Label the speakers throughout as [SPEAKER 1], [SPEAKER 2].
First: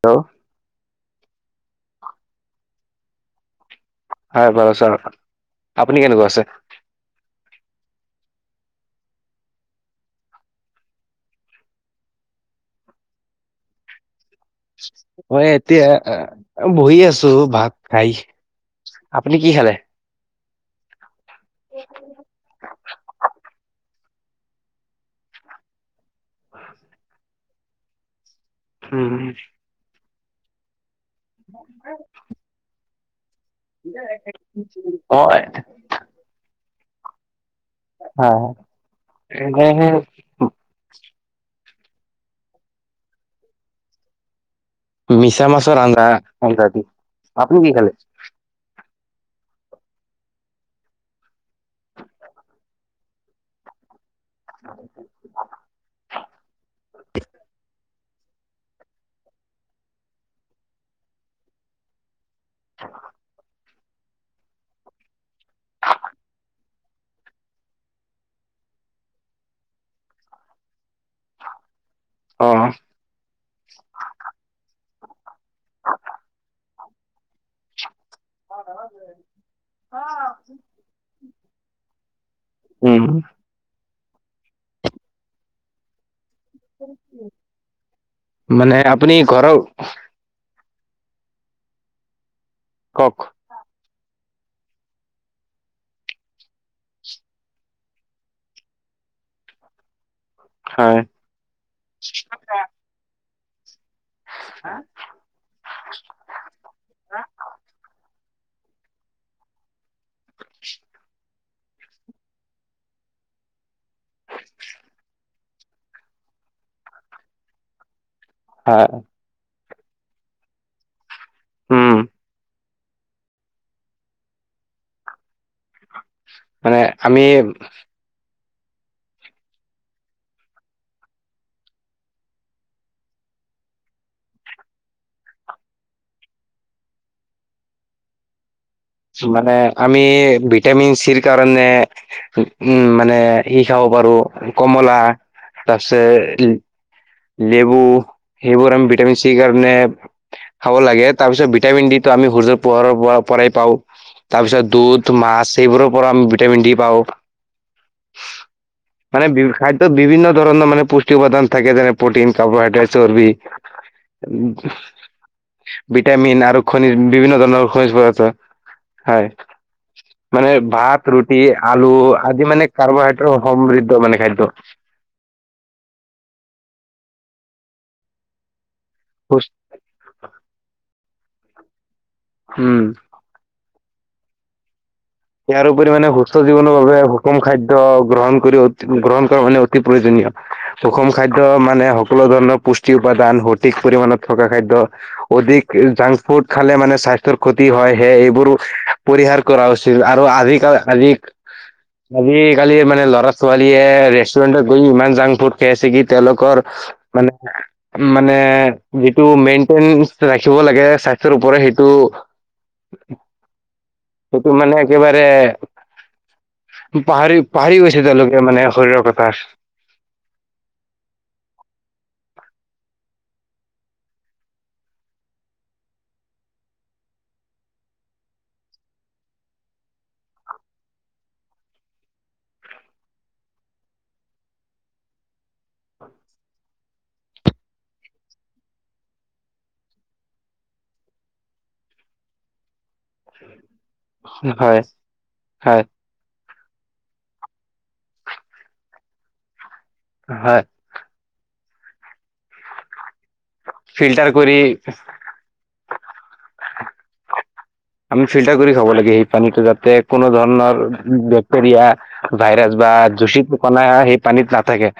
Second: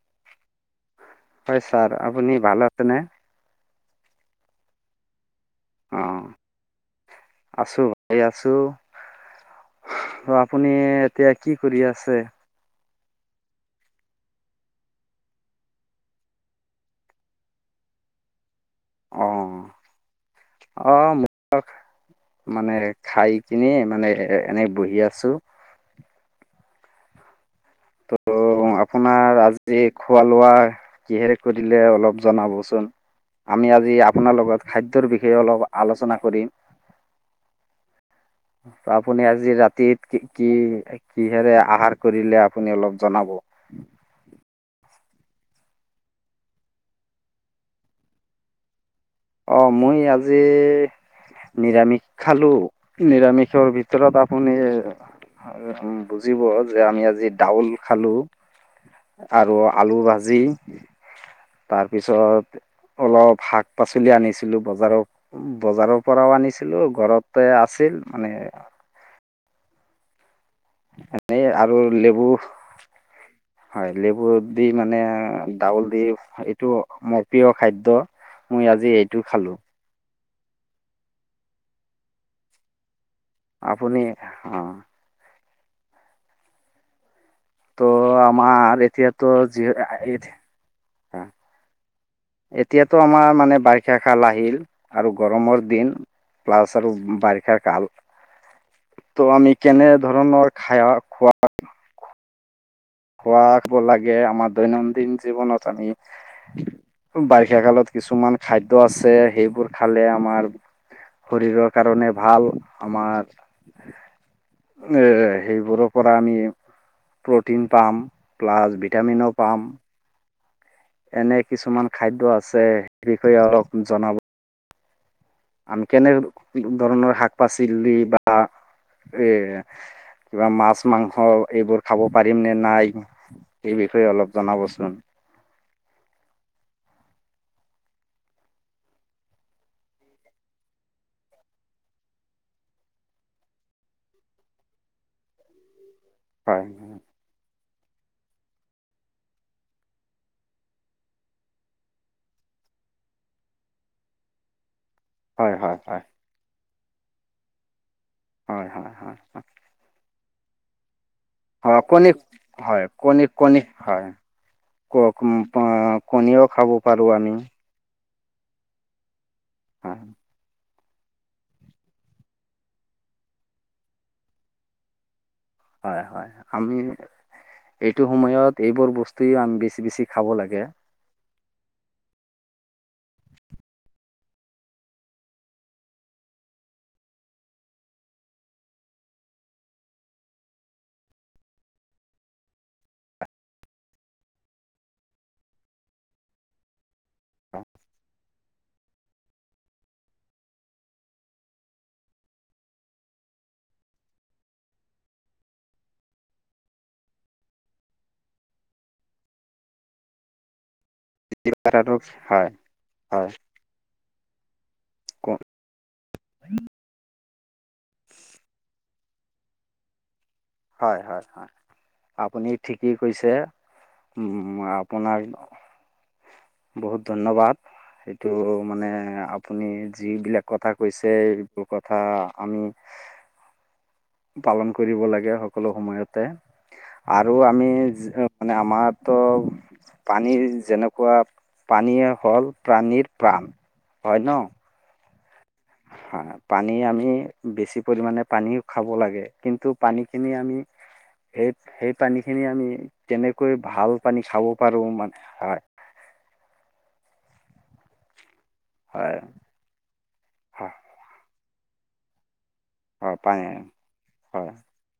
[SPEAKER 1] Hello
[SPEAKER 2] হয় sir আপুনি ভাল আছেনে?
[SPEAKER 1] হয় বাৰু ছাৰ আপুনি কেনেকুৱা আছে।
[SPEAKER 2] আছো আপুনি এতিয়া কি কৰি আছে?
[SPEAKER 1] মই এতিয়া বহি আছো ভাত খাই। আপুনি কি
[SPEAKER 2] অ',
[SPEAKER 1] খালে?
[SPEAKER 2] অ, মোৰ মানে খাই কিনি মানে এ, এনে বহি আছো। ত'
[SPEAKER 1] উম,
[SPEAKER 2] আপোনাৰ আজি খোৱা-লোৱা কিহেৰে কৰিলে অলপ জনাবচোন? আমি আজি আপোনাৰ লগত খাদ্যৰ
[SPEAKER 1] মই
[SPEAKER 2] বিষয়ে অলপ আলোচনা কৰিম। আপুনি আজি
[SPEAKER 1] এনে
[SPEAKER 2] ৰাতি কি কি কি হেৰে আহাৰ [unintelligible] কৰিলে আপুনি অলপ জনাব?
[SPEAKER 1] মিছা মাছৰ আঞ্জা। আপুনি কি খালে? [unintelligible]
[SPEAKER 2] অ, মই আজি নিৰামিষ খালো। নিৰামিষৰ ভিতৰত আ, শুনি বুজিব যে আমি আজি ডাউল খালো। আৰু আলু ভাজি, তাৰপিছত অলপ শাক। পাচলি আনিছিলো বজাৰৰ বজাৰৰ পৰাও আনিছিলো। আছিলো ঘৰতে আছিল মানে। এনেই আৰু লেবু
[SPEAKER 1] অ'।
[SPEAKER 2] হয় লেবু দি মানে ডাউল দি এইটো মোৰ প্ৰিয় খাদ্য।
[SPEAKER 1] [unintelligible]
[SPEAKER 2] মই আজি এইটো খালোঁ
[SPEAKER 1] অ উম,
[SPEAKER 2] আপুনি অ,
[SPEAKER 1] [inaudible]
[SPEAKER 2] ত'
[SPEAKER 1] মানে
[SPEAKER 2] আমাৰ
[SPEAKER 1] আপুনি
[SPEAKER 2] এতিয়াতো
[SPEAKER 1] ঘৰৰ
[SPEAKER 2] যিহেতু এতিয়াতো
[SPEAKER 1] কওক
[SPEAKER 2] আমাৰ মানে বাই বাৰিষা খাল আহিল আৰু গৰমৰ দিন প্লাছ আৰু বাৰিষা কাল। [unintelligible] তো আমি কেনে ধৰণৰ খাই
[SPEAKER 1] হয়।
[SPEAKER 2] খোৱা খোৱা? লাগে আমাৰ দৈনন্দিন জীৱনত আমি বাৰি্ষা কালত কিছুমান খাদ্য আছে সেইবোৰ খালে আমাৰ শৰীৰৰ কাৰণে ভাল আমাৰ। এ, সেইবোৰৰ পৰা আমি প্ৰটিন পাম। প্লাছ
[SPEAKER 1] হয়,
[SPEAKER 2] ভিটামিনো পাম। এনে কিছুমান
[SPEAKER 1] উম,
[SPEAKER 2] খাদ্য আছে সেই বিষয়ে অলপ জনাব। আমি কেনেক
[SPEAKER 1] মানে
[SPEAKER 2] ধৰণৰ
[SPEAKER 1] আমি
[SPEAKER 2] শাক পাচি বা এ, কিবা মাছ মাংস এইবোৰ খাব পাৰিম নে নাই এই বিষয়ে অলপ জনাবচোন?
[SPEAKER 1] মানে আমি ভিটামিন চিৰ কাৰণে উম মানে সি খাব। বাৰু কমলা।
[SPEAKER 2] উ।
[SPEAKER 1] লেবু লেবুম বিটামিন চি। খাব লাগে তাৰ পিছত ভিটামিন ডি তো আমি সূৰ্যৰ পোহাৰৰ পৰা পৰাই পাওঁ। তাৰ পিছত দুধ মাছ
[SPEAKER 2] হয় হয়
[SPEAKER 1] সবোৰৰ
[SPEAKER 2] হয়
[SPEAKER 1] পৰা আমি ভিটামিন ডি পাওঁ।
[SPEAKER 2] হয় হয় হয়
[SPEAKER 1] মানে খাদ্য বিভিন্ন ধৰণৰ মানে পুষ্টি থাকে
[SPEAKER 2] হয়
[SPEAKER 1] যেনে
[SPEAKER 2] কণী
[SPEAKER 1] প্ৰটিন
[SPEAKER 2] হয়
[SPEAKER 1] কাৰ্বহাইড্ৰেট
[SPEAKER 2] কণী
[SPEAKER 1] চৰ্বি।
[SPEAKER 2] কণী হয়
[SPEAKER 1] ভটামিন
[SPEAKER 2] কণীও
[SPEAKER 1] আৰু
[SPEAKER 2] খাব
[SPEAKER 1] খনিজ
[SPEAKER 2] পাৰোঁ আমি
[SPEAKER 1] বিভিন্ন ধৰণৰ খনিজ পদাৰ্থ হয়
[SPEAKER 2] হয়
[SPEAKER 1] মানে। ভাত, ৰুটি, আলু আদি মানে কাৰ্বহাইড্ৰেট সমৃদ্ধ মানে খাদ্য।
[SPEAKER 2] হয়, হয় আমি এইটো সময়ত এইবোৰ বস্তুৱেও আমি বেছি বেছি খাব লাগে।
[SPEAKER 1] উম। ইয়াৰোপৰি মানে সুস্থ জীৱনৰ বাবে সুষম খাদ্য গ্ৰহণ কৰি গ্ৰহণ কৰা মানে অতি প্ৰয়োজনীয়। সুষম খাদ্য মানে সকলো ধৰণৰ পুষ্টি উপাদান সঠিক পৰিমমানত থকা খাদ্য। অধিক জাংক ফুড খালে মানে স্বাস্থ্যৰ ক্ষতি হয়। সে এইবোৰো পৰিহাৰ কৰা উচিত। আৰু আধিক আধিক আজিকালি মানে ল'ৰা -ছোৱালীয়ে ৰেষ্টুৰেন্টত গৈ ইমান জাংক ফুড খাই আছে কি তেওঁলোকৰ মানে মানে যিটো মেইন্টেইন ৰাখিব লাগে স সেইটোৰ ওপৰে সেইটো
[SPEAKER 2] হয় হয়
[SPEAKER 1] ত মানে একেবাৰে পাহৰি পাহৰি গৈছে তেওঁলোকে মানে শৰীৰৰ কথাৰ।
[SPEAKER 2] হয় হয় হয় আপুনি ঠিকেই কৈছে। উম আপোনাক বহুত ধন্যবাদ। সেইটো মানে আপুনি যিবিলাক কথা কৈছে এইটোৰ কথা আমি। [unintelligible] পালন কৰিব লাগে সকলো সময়তে আৰু আমি মানে আমাৰ ত পানীৰ যেনেকুৱা পানীয়ে হ'ল প্ৰাণীৰ প্ৰাণ। ন
[SPEAKER 1] হয়।
[SPEAKER 2] হয় পানী আমি বেছি পৰিমাণে পানীও খাব লাগে কিন্তু পানীখিনি আমি
[SPEAKER 1] হয়,
[SPEAKER 2] সেই সেই পানীখিনি আমি, তেনেকৈ ভাল পানী
[SPEAKER 1] ফিল্টাৰ
[SPEAKER 2] খাব
[SPEAKER 1] কৰি
[SPEAKER 2] পাৰোঁ মানে হয়।
[SPEAKER 1] আমি ফিল্টাৰ কৰি খাব লাগে
[SPEAKER 2] হয়
[SPEAKER 1] এই পানীতটো যাতে কোনো
[SPEAKER 2] হয়
[SPEAKER 1] ধৰণৰ, বেক্টেৰিয়া ভাইৰাছ বা
[SPEAKER 2] হয় পানী
[SPEAKER 1] জুচিত কনা সেই
[SPEAKER 2] হয়
[SPEAKER 1] পানীত নাথাকে।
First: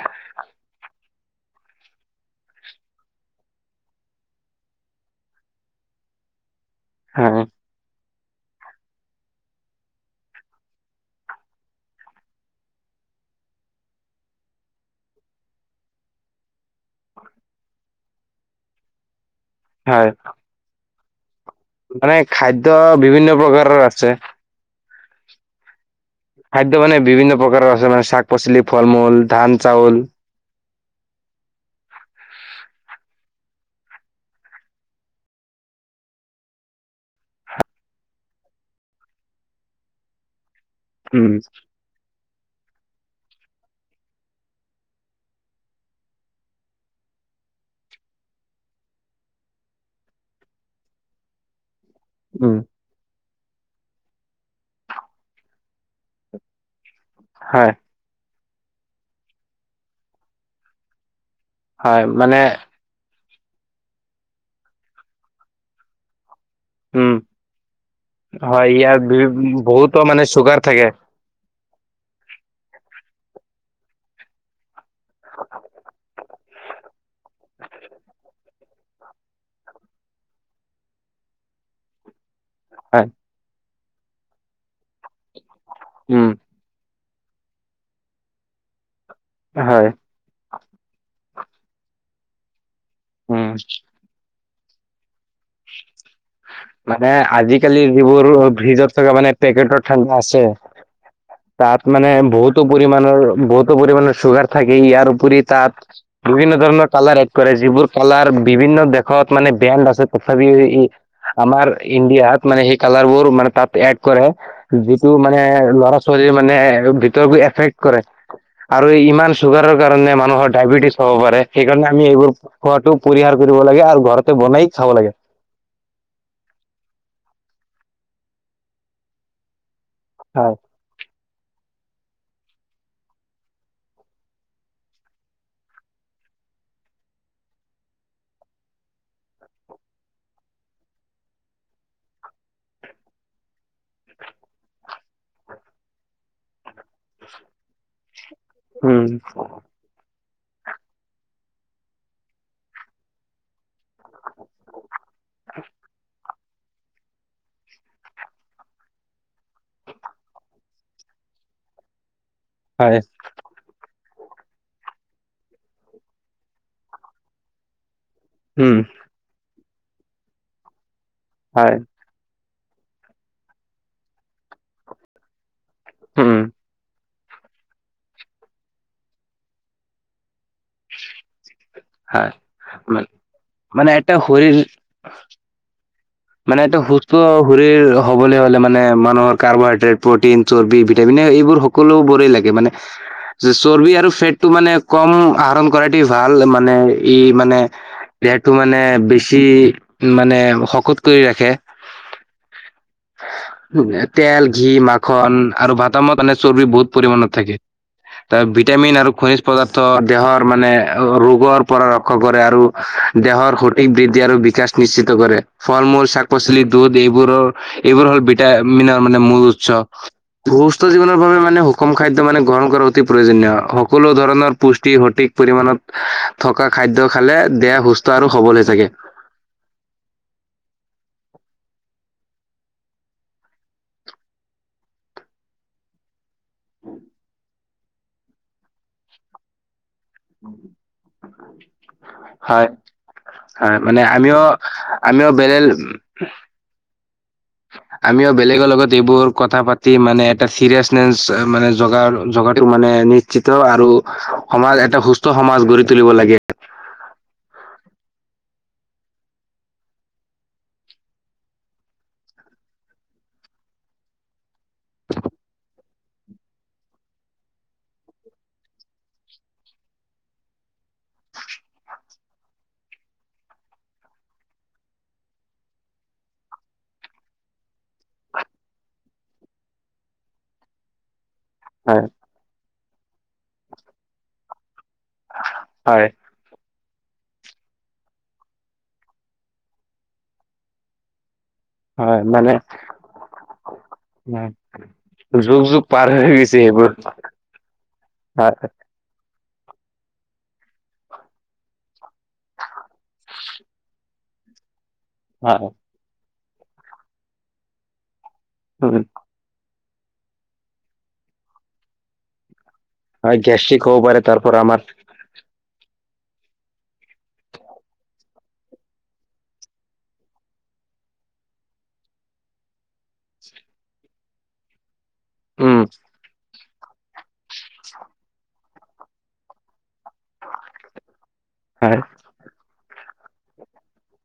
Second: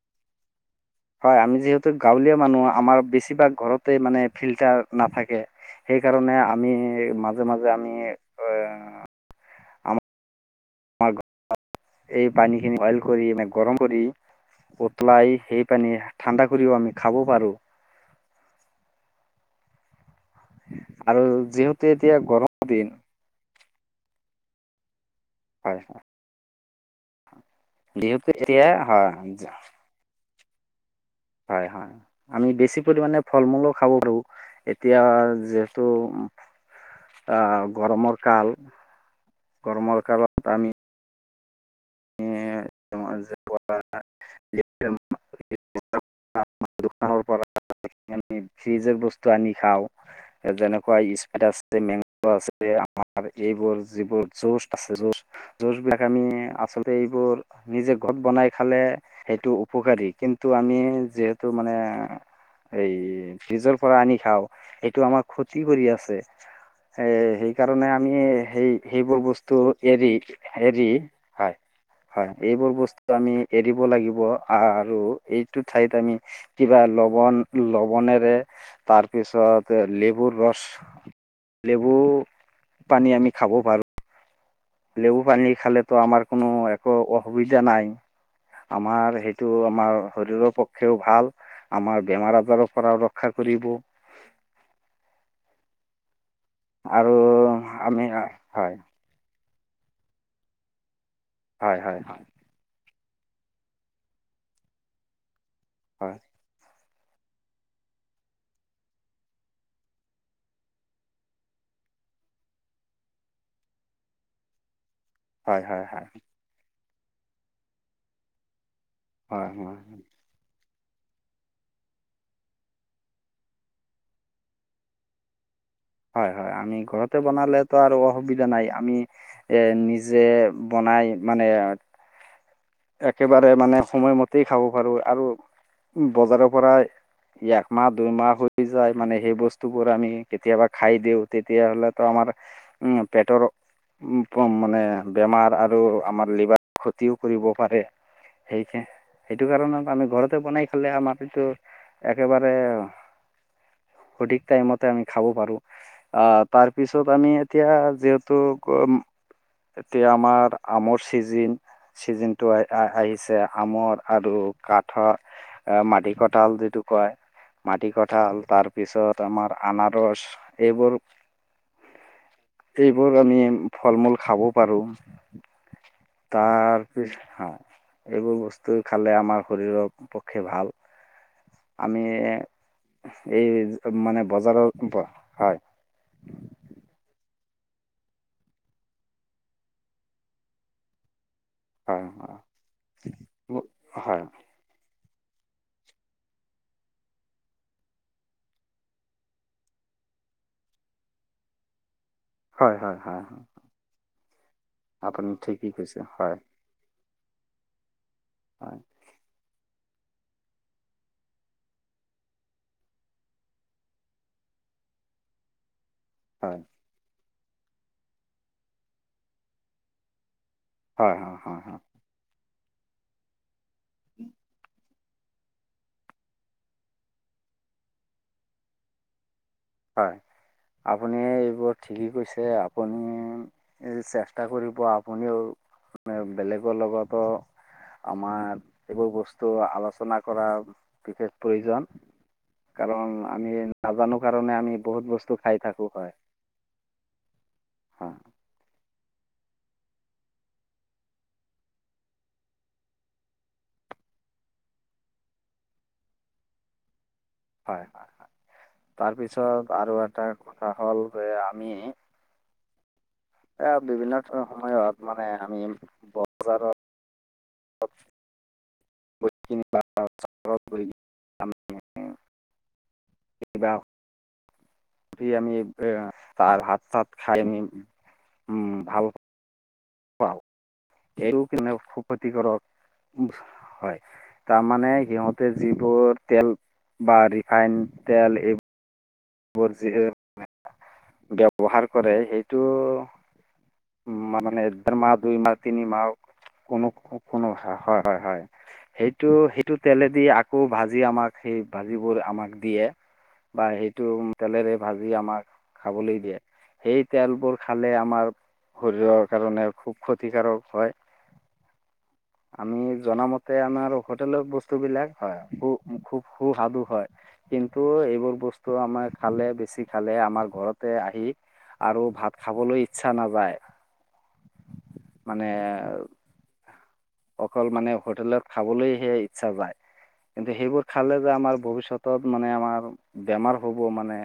[SPEAKER 2] আমি যিহেতু গাঁৱলীয়া মানুহ আমাৰ বেছিভাগ ঘৰতে মানে ফিল্টাৰ নাথাকে, সেইকাৰণে আমি
[SPEAKER 1] হয়,
[SPEAKER 2] মাজে মাজে আমি এ আমাৰ ঘ এই পানীখিনি বইল কৰি মানে গৰম কৰি, উতলাই সেই পানী ঠাণ্ডা কৰিও আমি খাব পাৰোঁ।
[SPEAKER 1] হয়।
[SPEAKER 2] আৰু। যিহেতু এতিয়া
[SPEAKER 1] মানে
[SPEAKER 2] গৰম
[SPEAKER 1] খাদ্য
[SPEAKER 2] দিন
[SPEAKER 1] বিভিন্ন প্ৰকাৰৰ আছে।
[SPEAKER 2] হয় হয়।
[SPEAKER 1] খাদ্য মানে বিভিন্ন প্ৰকাৰৰ আছে মানে শাক-
[SPEAKER 2] যিহেতু
[SPEAKER 1] পাচলি,
[SPEAKER 2] এতিয়া
[SPEAKER 1] ফল
[SPEAKER 2] হয়
[SPEAKER 1] মূল, ধান, চাউল,
[SPEAKER 2] হয় হয় আমি বেছি পৰিমাণে ফল মূলো খাব পাৰোঁ। এতিয়া যিহেতু। গৰমৰ কাল, গৰমৰ কালত আমি,
[SPEAKER 1] উম!
[SPEAKER 2] [unintelligible] দোকানৰ পৰা আমি ফ্ৰিজৰ বস্তু আনি খাওঁ যেনেকুৱা স্পপাইট আছে। যে মেংগ আছে
[SPEAKER 1] উম,
[SPEAKER 2] যে আমাৰ আৰু এইবোৰ যিবোৰ যুজ আছে যুজ যুজ বিলাক আমি আচলতে এইবোৰ
[SPEAKER 1] হয়,
[SPEAKER 2] নিজে ঘট বনাই খালে সেইটো উপকাৰী কিন্তু আমি যিহেতু এইটো মানে
[SPEAKER 1] হয়, মানে
[SPEAKER 2] এই ফ্ৰিজৰ পৰা আনি খাও সেইটো আমাৰ ক্ষতি কৰি আছে। [unintelligible] এ
[SPEAKER 1] উম,
[SPEAKER 2] সেইকাৰণে আমি
[SPEAKER 1] হয়,
[SPEAKER 2] সেই
[SPEAKER 1] ইয়াৰ
[SPEAKER 2] সেইবোৰ
[SPEAKER 1] বি-
[SPEAKER 2] বস্তু
[SPEAKER 1] বহুতো
[SPEAKER 2] এৰি
[SPEAKER 1] মানে চুগাৰ থাকে
[SPEAKER 2] এৰি হয়। হয় এইবোৰ বস্তু আমি এৰিব লাগিব আৰু এইটো ঠাইত আমি কিবা ল ল লৱণেৰে তাৰপিছত লেবুৰ ৰস লেবু
[SPEAKER 1] হয়,
[SPEAKER 2] পানী আমি খাব পাৰোঁ। লেবু পানী খালেতো আমাৰ
[SPEAKER 1] উম,
[SPEAKER 2] কোনো একো অসুবিধা নাই আমাৰ। সেইটো
[SPEAKER 1] হয়,
[SPEAKER 2] আমাৰ শৰীৰৰ পক্ষেও ভাল আমাৰ বেমাৰ আজাৰৰ পৰাও ৰক্ষা
[SPEAKER 1] উম,
[SPEAKER 2] কৰিব।
[SPEAKER 1] মানে
[SPEAKER 2] আৰু
[SPEAKER 1] আজিকালি
[SPEAKER 2] আমি
[SPEAKER 1] যিবোৰ
[SPEAKER 2] হয়
[SPEAKER 1] ভিজত থকা মানে পেকেটৰ ঠাণ্ডা আছে।
[SPEAKER 2] হয়
[SPEAKER 1] তাত
[SPEAKER 2] হয়
[SPEAKER 1] মানে
[SPEAKER 2] হয়
[SPEAKER 1] বহুতো পৰিমণৰ বহুতো পৰিমানৰ চুগাৰ থাকে ইয়াৰ উপৰি, তাত
[SPEAKER 2] হয়
[SPEAKER 1] বিভিন্ন ধৰণৰ কালাৰ এড কৰে যিবোৰ কালাৰ বিভিন্ন দেশত মানে ব্ৰেণ্ড আছে। তথাপি আমাৰ ইণ্ডিয়াত মানে সেই কালাৰ বোৰ মানে তাত এড কৰে যি টো মানে
[SPEAKER 2] হয় হয় হয়
[SPEAKER 1] ল'ৰা -ছোৱালী মানে ভিতৰবো এফেক্ট কৰে। আৰু ইমান
[SPEAKER 2] হয়
[SPEAKER 1] চুগাৰৰ
[SPEAKER 2] হয়
[SPEAKER 1] কাৰণে মানুহৰ ডায়েবেটিছ খাব পাৰে, সেইকাৰণে আমি এইবোৰ খোৱাটো পৰিহাৰ কৰিব লাগে আৰু ঘৰতে বনাই খাব লাগে।
[SPEAKER 2] হয় হয় আমি ঘৰতে বনালেতো আৰু অসুবিধা নাই। আমি এ নিজ যে
[SPEAKER 1] হয়
[SPEAKER 2] বনাই মানে একেবাৰে মানে সময়মতেই খাব পাৰো আৰু বজাৰৰ পৰা একমাহ -দুইমাহ হৈ যায় মানে সেই বস্তুবোৰ আমি কেতিয়াবা খাই দিও তেতিয়াহলেত আমাৰ মাৰ উম পেটৰ অ মানে বেমাৰ আৰু আমাৰ লিভাৰ ক্ষতিও কৰিব। পাৰে, সেই
[SPEAKER 1] উম
[SPEAKER 2] সেইটো কাৰণত আমি ঘৰত বনাই খালে আমাৰ কিটো একেবাৰে সঠিক টাইমতে আমি খাব পাৰো আহ। তাৰপিছত আমি এতিয়া যিহেতু এতিয়া আমাৰ আমৰ চিজিন, চিজিনটো আহ আহ
[SPEAKER 1] হয়
[SPEAKER 2] আহিছে আমৰ। আৰু কাঠৰ, মাটি কঠাল যিটো কয় মাটি কঠ ঠাল তাৰ
[SPEAKER 1] উম
[SPEAKER 2] পিছত আমাৰ আনাৰস এইবোৰ
[SPEAKER 1] হয়।
[SPEAKER 2] এইবোৰ আমি ফল- মূল খাব পাৰো,
[SPEAKER 1] উম
[SPEAKER 2] তাৰ হয় এইবোৰ বস্তু খালে আমাৰ শৰীৰৰ পক্ষে ভাল। আমি
[SPEAKER 1] হয়
[SPEAKER 2] এ এই
[SPEAKER 1] এটা
[SPEAKER 2] মানে
[SPEAKER 1] শৰীৰ
[SPEAKER 2] বজাৰৰ হয়।
[SPEAKER 1] মানে এটো সুস্থ শৰীৰ হবলৈ হ'লে মানে মানুহৰ কাৰ্বহাইড্ৰেট, প্ৰটিন, চৰ্বি, ভিটামিন এই বোৰ
[SPEAKER 2] হয় হয়
[SPEAKER 1] সকলোবোৰেই লাগে মানে চৰ্বি আৰু
[SPEAKER 2] হয়
[SPEAKER 1] ফেটটো মানে কম আহৰণ কৰাতে ভাল মানে ই মানে ইয়াৰটো মানে বেছি মানে শকত কৰি ৰাখে।
[SPEAKER 2] হয় হয় হয়।
[SPEAKER 1] তেল, ঘি,
[SPEAKER 2] আপুনি
[SPEAKER 1] মাখন
[SPEAKER 2] ঠিকেই
[SPEAKER 1] আৰু
[SPEAKER 2] কৈছে
[SPEAKER 1] ভাতামত মানে
[SPEAKER 2] হয়
[SPEAKER 1] চৰ্বি বহুত পৰিমানত থাকে। তাৰ
[SPEAKER 2] হয়
[SPEAKER 1] ভিটামিন আৰু খনিজ পদাৰ দেহৰ মানে ৰোগৰ পৰা ৰক্ষা কৰে আৰু দেহৰ সঠিক বৃদ্ধি আৰু বিকাশ নিশ্চিত কৰে। ফল- মূল, শাক পাচলি,
[SPEAKER 2] হয়
[SPEAKER 1] দুধ এইবোৰৰ এইবোৰ হ'ল ভিটামিনৰ মানে মূল উৎস। সুস্থ
[SPEAKER 2] হয়
[SPEAKER 1] জীৱনৰ
[SPEAKER 2] হয়
[SPEAKER 1] বাবে
[SPEAKER 2] হয়
[SPEAKER 1] মানে
[SPEAKER 2] হয়
[SPEAKER 1] সুষম খাদ্য মানে গ্ৰহণ কৰা অতি প্ৰয়োজনীয়। সকলো ধৰণৰ পুস সঠিক পৰিমানত থকা খাদ্য খালে দেহ সুস্থ আৰু সবল হৈ থাকে।
[SPEAKER 2] হয়। আপুনি এইবোৰ ঠিকেই কৈছে, আপুনি চেষ্টা কৰিব আপুনিও। বেলেগৰ লগতো আমাৰ এইবোৰ বস্তু আলো চনা কৰা বিশেষ প্ৰয়োজন কাৰণ আমি নাজানো
[SPEAKER 1] কিয়
[SPEAKER 2] কাৰণে আমি বহুত
[SPEAKER 1] আমিও
[SPEAKER 2] বস্তু খাই
[SPEAKER 1] বেলে,
[SPEAKER 2] থাকোঁ হয় হয়
[SPEAKER 1] আমিও বেলেগৰ লগত এইবোৰ কথা পাতি মানে এটা চিৰিয়াচনেচ মানে জগা জগাটো মানে নিশ্চিত আৰু সমাজ এটা সুস্থ সমাজ গঢ়ি তুলিব লাগে।
[SPEAKER 2] হয় হয় হয়। তাৰপিছত আৰু এটা কথা হ'ল যে আমি এ বিভিন্ন সময়ত মানে আমি বজাৰৰ [unintelligible] [unintelligible] [unintelligible] আমি উম তাৰ ভাত- চাত খাই আমি উম ভাল পা এইটো [unintelligible]
[SPEAKER 1] হয়,
[SPEAKER 2] ক্ষতিকাৰক হয়। তাৰমানে সিহঁতে
[SPEAKER 1] হয়,
[SPEAKER 2] যিবোৰ তেল বা ৰিফাইন তেল এইবো বোৰ যি ব্যৱহাৰ কৰে
[SPEAKER 1] হয় মানে
[SPEAKER 2] সেইটো উম মানে দেৰ মাহ, দুই মাহ,
[SPEAKER 1] যুগ যুগ
[SPEAKER 2] তিনি
[SPEAKER 1] পাৰ
[SPEAKER 2] মাও
[SPEAKER 1] হৈ গৈছে এইবোৰ।
[SPEAKER 2] কোনো কোনো হয় হয় হয় সেইটো সেটো তেলে দি আকৌ ভাজি আমাক সেই ভাজিবোৰ আমাক দিয়ে বা সেই টো তেলেৰে ভাজি আমাক
[SPEAKER 1] হয়,
[SPEAKER 2] খাবলৈ দিয়ে সেই তেলবোৰ খালে আমাৰ
[SPEAKER 1] উম,
[SPEAKER 2] শৰীৰৰ কাৰণে খুব ক্ষতিকাৰক হয়। আমি
[SPEAKER 1] হয়
[SPEAKER 2] জনামতে
[SPEAKER 1] গেষ্ট্ৰিক
[SPEAKER 2] আমাৰ
[SPEAKER 1] হ'ব পাৰে তাৰ
[SPEAKER 2] হোটেলৰ
[SPEAKER 1] পৰা
[SPEAKER 2] বস্তু
[SPEAKER 1] আমাৰ
[SPEAKER 2] বিলাক হয়। খুব সু সাদু হয় কিন্তু এইবোৰ বস্তু। আমাৰ খালে বেছি খালে আমাৰ ঘৰতে আহি আৰু ভাত খাবলৈ ইচ্ছা নাযায় মানে।
[SPEAKER 1] উম,
[SPEAKER 2] অকল মানে হোটেলত খাবলৈ সে ইচ্ছা যায় কিন্তু সেইবোৰ খালে যে আমাৰ
[SPEAKER 1] হয়,
[SPEAKER 2] ভৱিষ্যতত মানে আমাৰ বেমাৰ হ'ব মানে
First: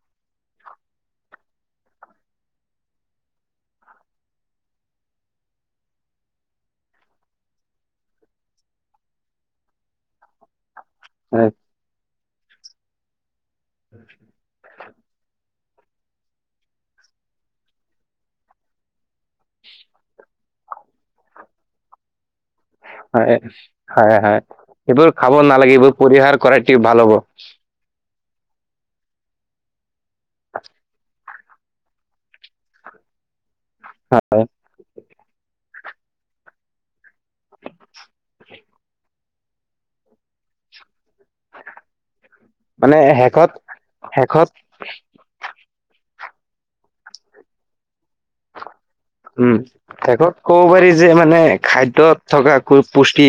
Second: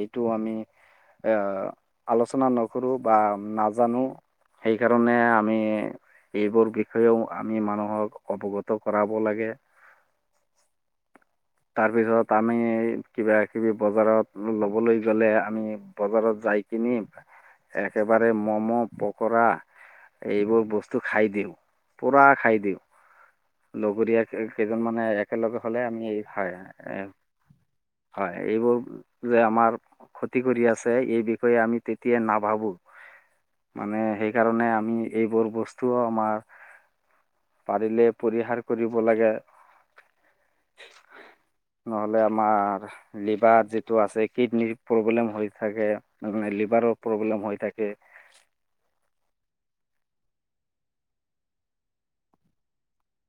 [SPEAKER 2] এইটো আমি আলোচনা নকৰোঁ বা নাজানো। সেইকাৰণে আমি এইবোৰ বিষয়েও আমি মানুহক অৱগত কৰাব লাগে
[SPEAKER 1] হয়,
[SPEAKER 2] তাৰপিছত তাত আমি কিবাকিবি বজাৰত ল'বলৈ গ'লে আমি বজাৰত যাই কিনি একেবাৰে ম'ম' পকৰা এইবোৰ বস্তু খাই দিওঁ পুৰা খাই দিওঁ।
[SPEAKER 1] হয়, হয়, হয়।
[SPEAKER 2] লগৰীয়া কেইজন মানে
[SPEAKER 1] এইবোৰ খাব
[SPEAKER 2] একেলগে
[SPEAKER 1] নালাগে
[SPEAKER 2] হলে
[SPEAKER 1] এইবোৰ
[SPEAKER 2] আমি
[SPEAKER 1] পৰিহাৰ
[SPEAKER 2] হয়
[SPEAKER 1] কৰাটো ভাল
[SPEAKER 2] এ
[SPEAKER 1] হ'ব
[SPEAKER 2] হয় এইবোৰ যে আমাৰ ক্ষতি কৰি আছে এই বিষয়ে আমি তেতিয়াই নাভাবো। মানে সেইকাৰণে আমি এইবোৰ বস্তুও আমাৰ। পাৰিলে পৰিহাৰ কৰিব লাগে। নহ আমাৰ
[SPEAKER 1] মানে শেষত
[SPEAKER 2] লিভাৰ যিটো আছে
[SPEAKER 1] শেষত
[SPEAKER 2] কিডনীৰ প্ৰব্লেম হৈ থাকে। তে লিভাৰৰ প্ৰব্লেম হৈ থাকে।
[SPEAKER 1] উম শেষত ক'ব পাৰি যে মানে খাদ্যত থকা পুষ্টি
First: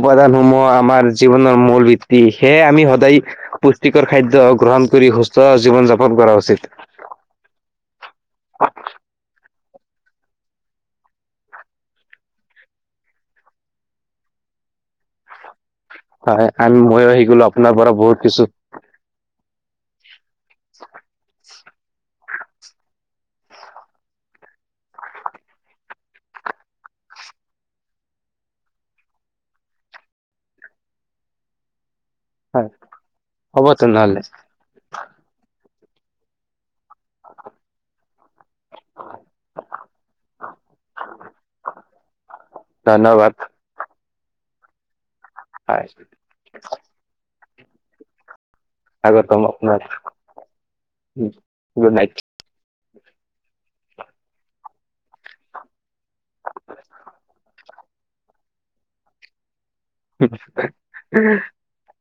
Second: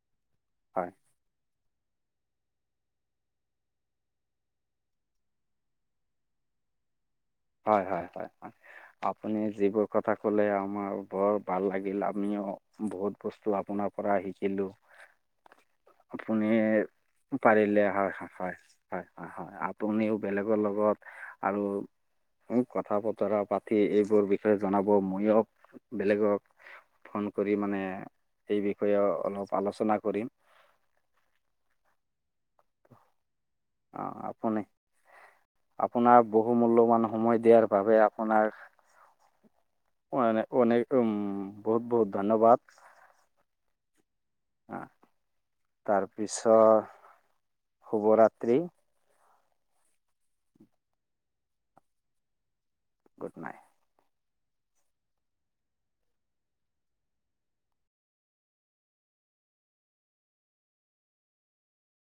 [SPEAKER 1] উপাদানসমূহ
[SPEAKER 2] হয়
[SPEAKER 1] আমাৰ জীৱনৰ মূল বৃত্তি সেয়ে আমি সদায় পুষ্টিকৰ খাদ্য গ্ৰহণ কৰি সুস্থ জীৱন যাপন কৰা উচিত।
[SPEAKER 2] [inaudible] হয় হয় হয় আপুনি যিবোৰ কথা কলে আমাৰ বৰ ভাল লাগিল আমি বহুত বস্তু আপোনাৰ পৰা শিকিলো। আপুনি
[SPEAKER 1] হয় আমি ময়ো শিকিলো আপোনাৰ
[SPEAKER 2] পাৰিলে
[SPEAKER 1] পৰা
[SPEAKER 2] হয়
[SPEAKER 1] বহুত কিছু
[SPEAKER 2] আপুনি বেলেগৰ লগত আৰু কথা বতৰা পাতি এইবোৰ বিষয়ে জনাব মইয়ো বেলেগক ফোন কৰি মানে এই বিষয়ে অলপ আলোচনা কৰিম। [unintelligible]
[SPEAKER 1] হয় হ'ব তেনেহলে।
[SPEAKER 2] আপোনাক বহু মূল্যবান সময় দিয়াৰ বাবে আপোনাক অনেক অনেক উম বহুত বহুত ধন্যবাদ।
[SPEAKER 1] ধন্যবাদ হয়
[SPEAKER 2] তাৰপিছত শুভৰাত্ৰি।
[SPEAKER 1] কি কয় আপোনাক গুড নাইট।
[SPEAKER 2] Good night
[SPEAKER 1] [unintelligible]